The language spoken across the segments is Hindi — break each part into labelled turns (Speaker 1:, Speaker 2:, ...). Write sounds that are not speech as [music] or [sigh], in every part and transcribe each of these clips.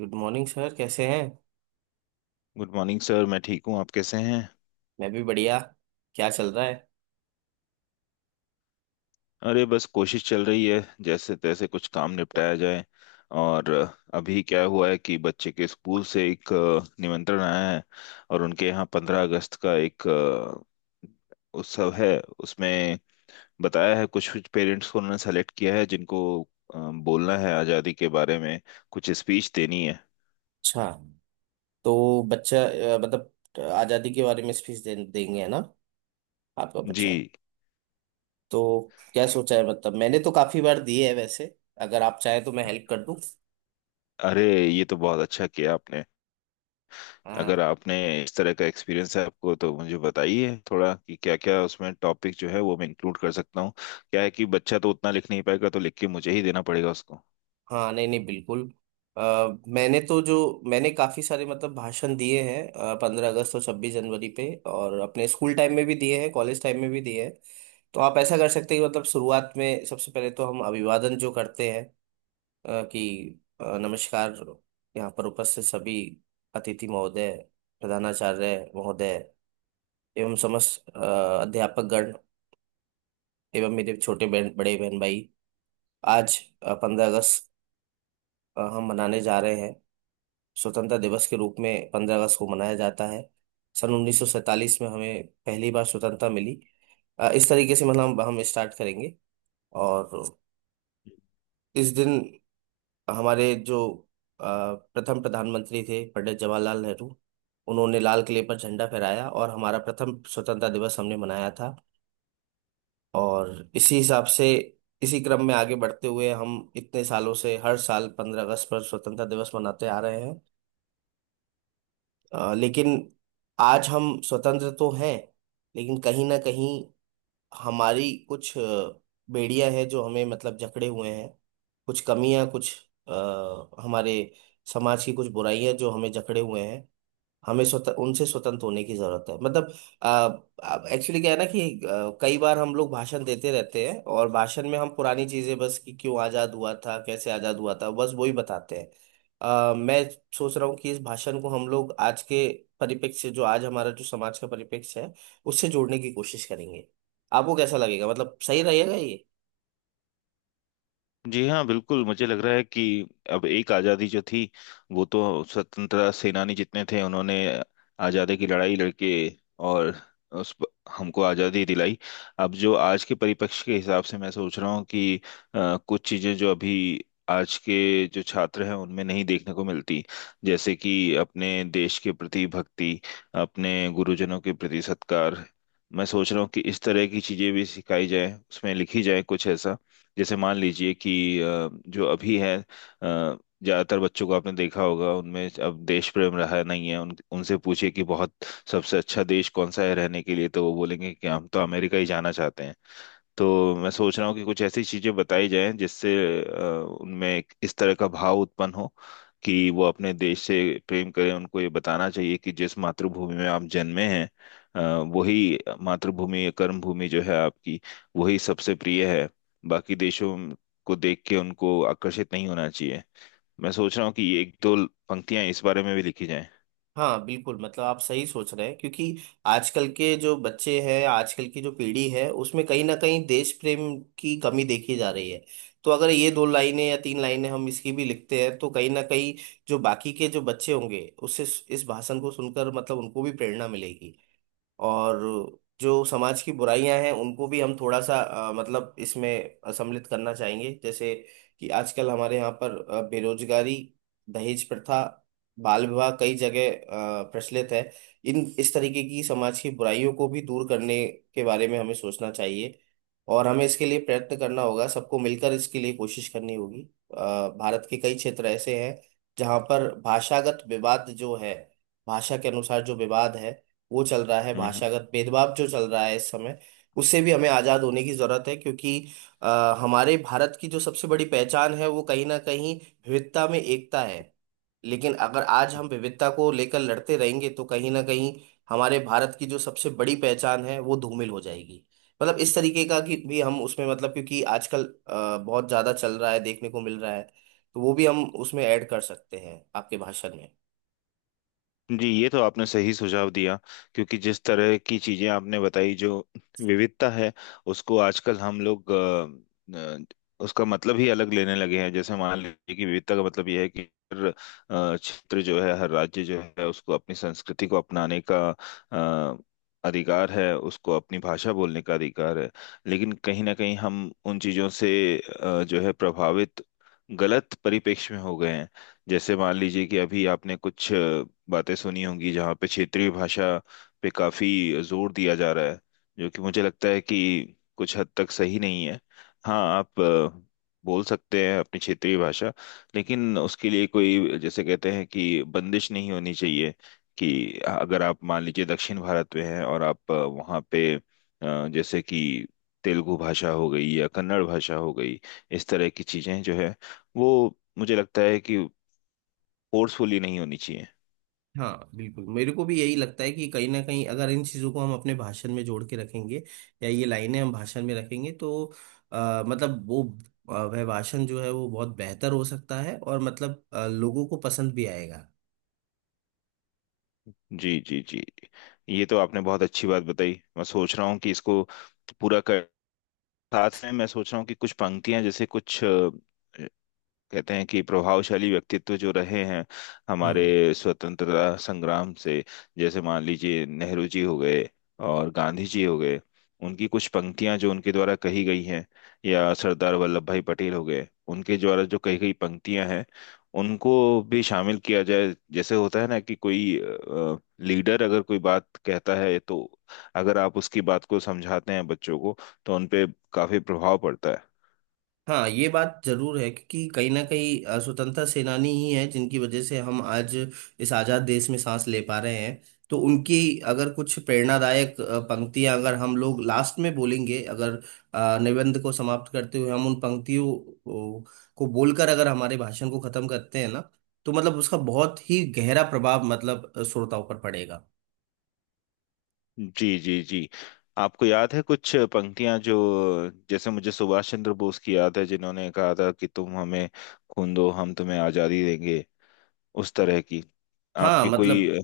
Speaker 1: गुड मॉर्निंग सर, कैसे हैं।
Speaker 2: Good morning sir. मैं ठीक हूँ। आप कैसे हैं?
Speaker 1: मैं भी बढ़िया। क्या चल रहा है।
Speaker 2: अरे बस कोशिश चल रही है, जैसे तैसे कुछ काम निपटाया जाए। और अभी क्या हुआ है कि बच्चे के स्कूल से एक निमंत्रण आया है। और उनके यहाँ 15 अगस्त का एक उत्सव है। उसमें बताया है कुछ कुछ पेरेंट्स को उन्होंने सेलेक्ट किया है जिनको अ, बोलना है आज़ादी के बारे में। कुछ स्पीच देनी है।
Speaker 1: अच्छा, तो बच्चा मतलब आज़ादी के बारे में देंगे, है ना, आपका
Speaker 2: जी।
Speaker 1: बच्चा। तो क्या सोचा है, मतलब मैंने तो काफ़ी बार दिए है वैसे। अगर आप चाहें तो मैं हेल्प कर दूं।
Speaker 2: अरे, ये तो बहुत अच्छा किया आपने।
Speaker 1: हाँ
Speaker 2: अगर आपने इस तरह का एक्सपीरियंस है आपको तो मुझे बताइए थोड़ा कि क्या क्या उसमें टॉपिक जो है वो मैं इंक्लूड कर सकता हूँ। क्या है कि बच्चा तो उतना लिख नहीं पाएगा तो लिख के मुझे ही देना पड़ेगा उसको।
Speaker 1: हाँ। नहीं नहीं, बिल्कुल। अ, मैंने तो जो मैंने काफ़ी सारे मतलब भाषण दिए हैं 15 अगस्त और 26 जनवरी पे। और अपने स्कूल टाइम में भी दिए हैं, कॉलेज टाइम में भी दिए हैं। तो आप ऐसा कर सकते हैं कि मतलब शुरुआत में सबसे पहले तो हम अभिवादन जो करते हैं, कि नमस्कार, यहाँ पर उपस्थित सभी अतिथि महोदय, प्रधानाचार्य महोदय एवं समस्त अध्यापकगण एवं मेरे छोटे बहन बड़े बहन भाई। आज पंद्रह अगस्त हम मनाने जा रहे हैं। स्वतंत्रता दिवस के रूप में 15 अगस्त को मनाया जाता है। सन 1947 में हमें पहली बार स्वतंत्रता मिली। इस तरीके से मतलब हम स्टार्ट करेंगे। और इस दिन हमारे जो अ, प्रथम प्रधानमंत्री थे पंडित जवाहरलाल नेहरू, उन्होंने लाल किले पर झंडा फहराया और हमारा प्रथम स्वतंत्रता दिवस हमने मनाया था। और इसी हिसाब से, इसी क्रम में आगे बढ़ते हुए हम इतने सालों से हर साल 15 अगस्त पर स्वतंत्रता दिवस मनाते आ रहे हैं। लेकिन आज हम स्वतंत्र तो हैं, लेकिन कहीं ना कहीं हमारी कुछ बेड़ियां हैं जो हमें मतलब जकड़े हुए हैं। कुछ कमियां, कुछ हमारे समाज की कुछ बुराइयां जो हमें जकड़े हुए हैं। हमें स्वतः उनसे स्वतंत्र होने की जरूरत है। मतलब एक्चुअली क्या है ना कि कई बार हम लोग भाषण देते रहते हैं और भाषण में हम पुरानी चीजें बस कि क्यों आजाद हुआ था, कैसे आजाद हुआ था, बस वही बताते हैं। मैं सोच रहा हूँ कि इस भाषण को हम लोग आज के परिप्रेक्ष्य से, जो आज हमारा जो समाज का परिप्रेक्ष्य है, उससे जोड़ने की कोशिश करेंगे। आपको कैसा लगेगा, मतलब सही रहेगा।
Speaker 2: जी हाँ, बिल्कुल। मुझे लग रहा है कि अब एक आज़ादी जो थी वो तो स्वतंत्रता सेनानी जितने थे उन्होंने आज़ादी की लड़ाई लड़के और उस हमको आज़ादी दिलाई। अब जो आज के परिप्रेक्ष्य के हिसाब से मैं सोच रहा हूँ कि कुछ चीज़ें जो अभी आज के जो छात्र हैं उनमें नहीं देखने को मिलती। जैसे कि अपने देश के प्रति भक्ति, अपने गुरुजनों के प्रति सत्कार। मैं सोच रहा हूँ कि इस तरह की चीज़ें भी सिखाई जाएं, उसमें लिखी जाए कुछ ऐसा। जैसे मान लीजिए कि जो अभी है ज्यादातर बच्चों को आपने देखा होगा उनमें अब देश प्रेम रहा नहीं है। उन उनसे पूछिए कि बहुत सबसे अच्छा देश कौन सा है रहने के लिए, तो वो बोलेंगे कि हम तो अमेरिका ही जाना चाहते हैं। तो मैं सोच रहा हूँ कि कुछ ऐसी चीजें बताई जाएं जिससे अ, उनमें एक इस तरह का भाव उत्पन्न हो कि वो अपने देश से प्रेम करें। उनको ये बताना चाहिए कि जिस मातृभूमि में आप जन्मे हैं अ, वही मातृभूमि कर्म भूमि जो है आपकी, वही सबसे प्रिय है। बाकी देशों को देख के उनको आकर्षित नहीं होना चाहिए। मैं सोच रहा हूँ कि ये एक दो पंक्तियां इस बारे में भी लिखी जाएं।
Speaker 1: हाँ बिल्कुल, मतलब आप सही सोच रहे हैं, क्योंकि आजकल के जो बच्चे हैं, आजकल की जो पीढ़ी है, उसमें कहीं ना कहीं देश प्रेम की कमी देखी जा रही है। तो अगर ये दो लाइनें या तीन लाइनें हम इसकी भी लिखते हैं तो कहीं ना कहीं जो बाकी के जो बच्चे होंगे, उससे इस भाषण को सुनकर मतलब उनको भी प्रेरणा मिलेगी। और जो समाज की बुराइयां हैं उनको भी हम थोड़ा सा मतलब इसमें सम्मिलित करना चाहेंगे, जैसे कि आजकल हमारे यहाँ पर बेरोजगारी, दहेज प्रथा, बाल विवाह कई जगह प्रचलित है। इन इस तरीके की समाज की बुराइयों को भी दूर करने के बारे में हमें सोचना चाहिए, और हमें इसके लिए प्रयत्न करना होगा, सबको मिलकर इसके लिए कोशिश करनी होगी। अ, भारत के कई क्षेत्र ऐसे हैं जहाँ पर भाषागत विवाद जो है, भाषा के अनुसार जो विवाद है वो चल रहा है,
Speaker 2: हम्म हम्म।
Speaker 1: भाषागत भेदभाव जो चल रहा है इस समय, उससे भी हमें आजाद होने की जरूरत है। क्योंकि हमारे भारत की जो सबसे बड़ी पहचान है वो कहीं ना कहीं विविधता में एकता है। लेकिन अगर आज हम विविधता को लेकर लड़ते रहेंगे तो कहीं ना कहीं हमारे भारत की जो सबसे बड़ी पहचान है वो धूमिल हो जाएगी। मतलब इस तरीके का कि भी हम उसमें मतलब, क्योंकि आजकल बहुत ज्यादा चल रहा है, देखने को मिल रहा है, तो वो भी हम उसमें ऐड कर सकते हैं आपके भाषण में।
Speaker 2: जी, ये तो आपने सही सुझाव दिया। क्योंकि जिस तरह की चीजें आपने बताई, जो विविधता है उसको आजकल हम लोग उसका मतलब ही अलग लेने लगे हैं। जैसे मान लीजिए कि विविधता का मतलब यह है कि हर क्षेत्र जो है हर राज्य जो है उसको अपनी संस्कृति को अपनाने का अ, अधिकार है, उसको अपनी भाषा बोलने का अधिकार है। लेकिन कहीं ना कहीं हम उन चीजों से जो है प्रभावित, गलत परिपेक्ष में हो गए हैं। जैसे मान लीजिए कि अभी आपने कुछ बातें सुनी होंगी जहाँ पे क्षेत्रीय भाषा पे काफी जोर दिया जा रहा है, जो कि मुझे लगता है कि कुछ हद तक सही नहीं है। हाँ, आप बोल सकते हैं अपनी क्षेत्रीय भाषा, लेकिन उसके लिए कोई, जैसे कहते हैं कि, बंदिश नहीं होनी चाहिए। कि अगर आप मान लीजिए दक्षिण भारत में हैं और आप वहाँ पे जैसे कि तेलुगु भाषा हो गई या कन्नड़ भाषा हो गई, इस तरह की चीजें जो है वो मुझे लगता है कि फोर्सफुली नहीं होनी चाहिए।
Speaker 1: हाँ बिल्कुल, मेरे को भी यही लगता है कि कहीं ना कहीं अगर इन चीज़ों को हम अपने भाषण में जोड़ के रखेंगे या ये लाइनें हम भाषण में रखेंगे तो मतलब वो वह भाषण जो है वो बहुत बेहतर हो सकता है और मतलब लोगों को पसंद भी आएगा।
Speaker 2: जी जी जी। जी, ये तो आपने बहुत अच्छी बात बताई। मैं सोच रहा हूँ कि इसको पूरा कर साथ में मैं सोच रहा हूँ कि कुछ पंक्तियां, जैसे कुछ कहते हैं कि प्रभावशाली व्यक्तित्व जो रहे हैं
Speaker 1: हम्म।
Speaker 2: हमारे स्वतंत्रता संग्राम से। जैसे मान लीजिए नेहरू जी हो गए और गांधी जी हो गए, उनकी कुछ पंक्तियां जो उनके द्वारा कही गई हैं, या सरदार वल्लभ भाई पटेल हो गए, उनके द्वारा जो कही गई पंक्तियां हैं, उनको भी शामिल किया जाए। जैसे होता है ना कि कोई लीडर अगर कोई बात कहता है तो अगर आप उसकी बात को समझाते हैं बच्चों को, तो उनपे काफी प्रभाव पड़ता है।
Speaker 1: हाँ ये बात जरूर है, क्योंकि कहीं ना कहीं स्वतंत्रता सेनानी ही है जिनकी वजह से हम आज इस आजाद देश में सांस ले पा रहे हैं। तो उनकी अगर कुछ प्रेरणादायक पंक्तियां अगर हम लोग लास्ट में बोलेंगे, अगर निबंध को समाप्त करते हुए हम उन पंक्तियों ओ, को बोलकर अगर हमारे भाषण को खत्म करते हैं ना, तो मतलब उसका बहुत ही गहरा प्रभाव मतलब श्रोताओं पर पड़ेगा।
Speaker 2: जी जी जी। आपको याद है कुछ पंक्तियां जो, जैसे मुझे सुभाष चंद्र बोस की याद है, जिन्होंने कहा था कि तुम हमें खून दो हम तुम्हें आजादी देंगे। उस तरह की
Speaker 1: हाँ
Speaker 2: आपकी
Speaker 1: मतलब
Speaker 2: कोई?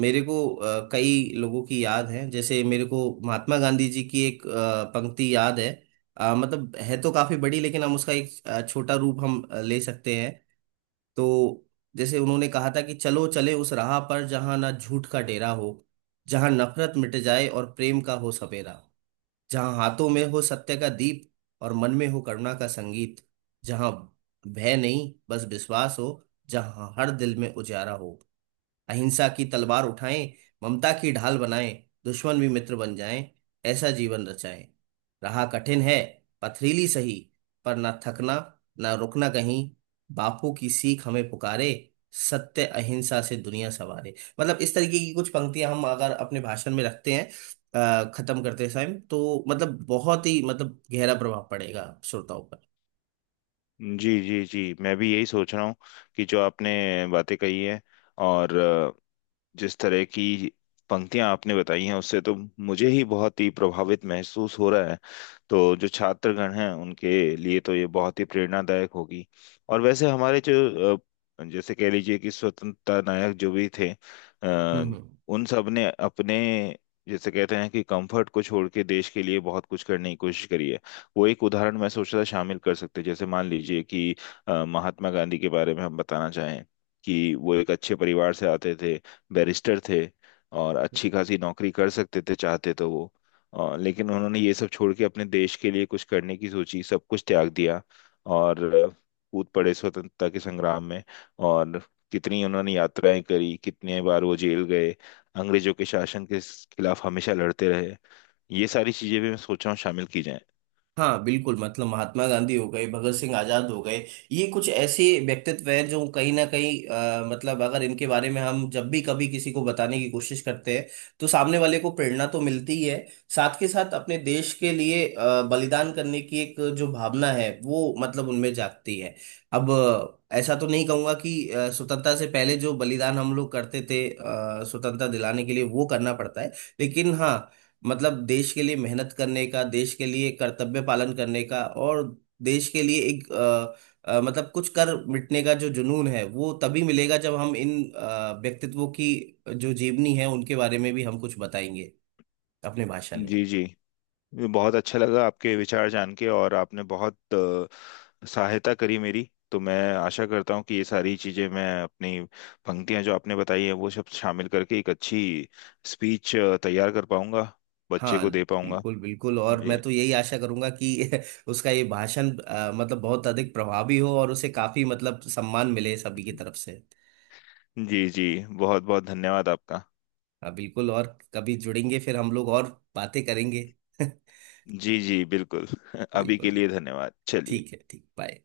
Speaker 1: मेरे को कई लोगों की याद है, जैसे मेरे को महात्मा गांधी जी की एक पंक्ति याद है। मतलब है तो काफी बड़ी, लेकिन हम उसका एक छोटा रूप हम ले सकते हैं। तो जैसे उन्होंने कहा था कि चलो चले उस राह पर जहां ना झूठ का डेरा हो, जहां नफरत मिट जाए और प्रेम का हो सवेरा, जहां हाथों में हो सत्य का दीप और मन में हो करुणा का संगीत, जहां भय नहीं बस विश्वास हो, जहां हर दिल में उजाला हो, अहिंसा की तलवार उठाएं, ममता की ढाल बनाएं, दुश्मन भी मित्र बन जाएं, ऐसा जीवन रचाएं, राह कठिन है पथरीली सही, पर ना थकना, ना रुकना कहीं, बापू की सीख हमें पुकारे, सत्य अहिंसा से दुनिया संवारे। मतलब इस तरीके की कुछ पंक्तियां हम अगर अपने भाषण में रखते हैं खत्म करते समय, तो मतलब बहुत ही मतलब गहरा प्रभाव पड़ेगा श्रोताओं पर।
Speaker 2: जी जी जी। मैं भी यही सोच रहा हूँ कि जो आपने बातें कही हैं और जिस तरह की पंक्तियां आपने बताई हैं, उससे तो मुझे ही बहुत ही प्रभावित महसूस हो रहा है। तो जो छात्रगण हैं उनके लिए तो ये बहुत ही प्रेरणादायक होगी। और वैसे हमारे जो जैसे कह लीजिए कि स्वतंत्रता नायक जो भी थे अ,
Speaker 1: हम्म।
Speaker 2: उन सब ने अपने, जैसे कहते हैं कि, कंफर्ट को छोड़ के देश के लिए बहुत कुछ करने की कोशिश करी है। वो एक उदाहरण मैं सोच रहा था शामिल कर सकते हैं। जैसे मान लीजिए कि महात्मा गांधी के बारे में हम बताना चाहें कि वो एक अच्छे परिवार से आते थे, बैरिस्टर थे और अच्छी खासी नौकरी कर सकते थे चाहते तो वो, लेकिन उन्होंने ये सब छोड़ के अपने देश के लिए कुछ करने की सोची, सब कुछ त्याग दिया। और कूद पड़े स्वतंत्रता के संग्राम में। और कितनी उन्होंने यात्राएं करी, कितने बार वो जेल गए, अंग्रेजों के शासन के खिलाफ हमेशा लड़ते रहे। ये सारी चीजें भी मैं सोच रहा हूँ शामिल की जाएं।
Speaker 1: हाँ बिल्कुल, मतलब महात्मा गांधी हो गए, भगत सिंह आजाद हो गए, ये कुछ ऐसे व्यक्तित्व हैं जो कहीं ना कहीं मतलब अगर इनके बारे में हम जब भी कभी किसी को बताने की कोशिश करते हैं तो सामने वाले को प्रेरणा तो मिलती ही है। साथ के साथ अपने देश के लिए बलिदान करने की एक जो भावना है वो मतलब उनमें जागती है। अब ऐसा तो नहीं कहूंगा कि स्वतंत्रता से पहले जो बलिदान हम लोग करते थे स्वतंत्रता दिलाने के लिए वो करना पड़ता है। लेकिन हाँ, मतलब देश के लिए मेहनत करने का, देश के लिए कर्तव्य पालन करने का, और देश के लिए एक मतलब कुछ कर मिटने का जो जुनून है वो तभी मिलेगा जब हम इन व्यक्तित्वों की जो जीवनी है उनके बारे में भी हम कुछ बताएंगे अपने भाषण में।
Speaker 2: जी जी। ये बहुत अच्छा लगा आपके विचार जान के। और आपने बहुत सहायता करी मेरी, तो मैं आशा करता हूँ कि ये सारी चीज़ें, मैं अपनी पंक्तियाँ जो आपने बताई हैं वो सब शामिल करके एक अच्छी स्पीच तैयार कर पाऊंगा, बच्चे
Speaker 1: हाँ
Speaker 2: को दे पाऊंगा।
Speaker 1: बिल्कुल बिल्कुल, और मैं
Speaker 2: जी
Speaker 1: तो यही आशा करूंगा कि [laughs] उसका ये भाषण मतलब बहुत अधिक प्रभावी हो और उसे काफी मतलब सम्मान मिले सभी की तरफ से।
Speaker 2: जी जी। बहुत बहुत धन्यवाद आपका।
Speaker 1: हाँ बिल्कुल, और कभी जुड़ेंगे फिर हम लोग और बातें करेंगे। [laughs]
Speaker 2: जी जी, बिल्कुल। [laughs] अभी के
Speaker 1: बिल्कुल।
Speaker 2: लिए धन्यवाद। चलिए।
Speaker 1: ठीक है, ठीक, बाय।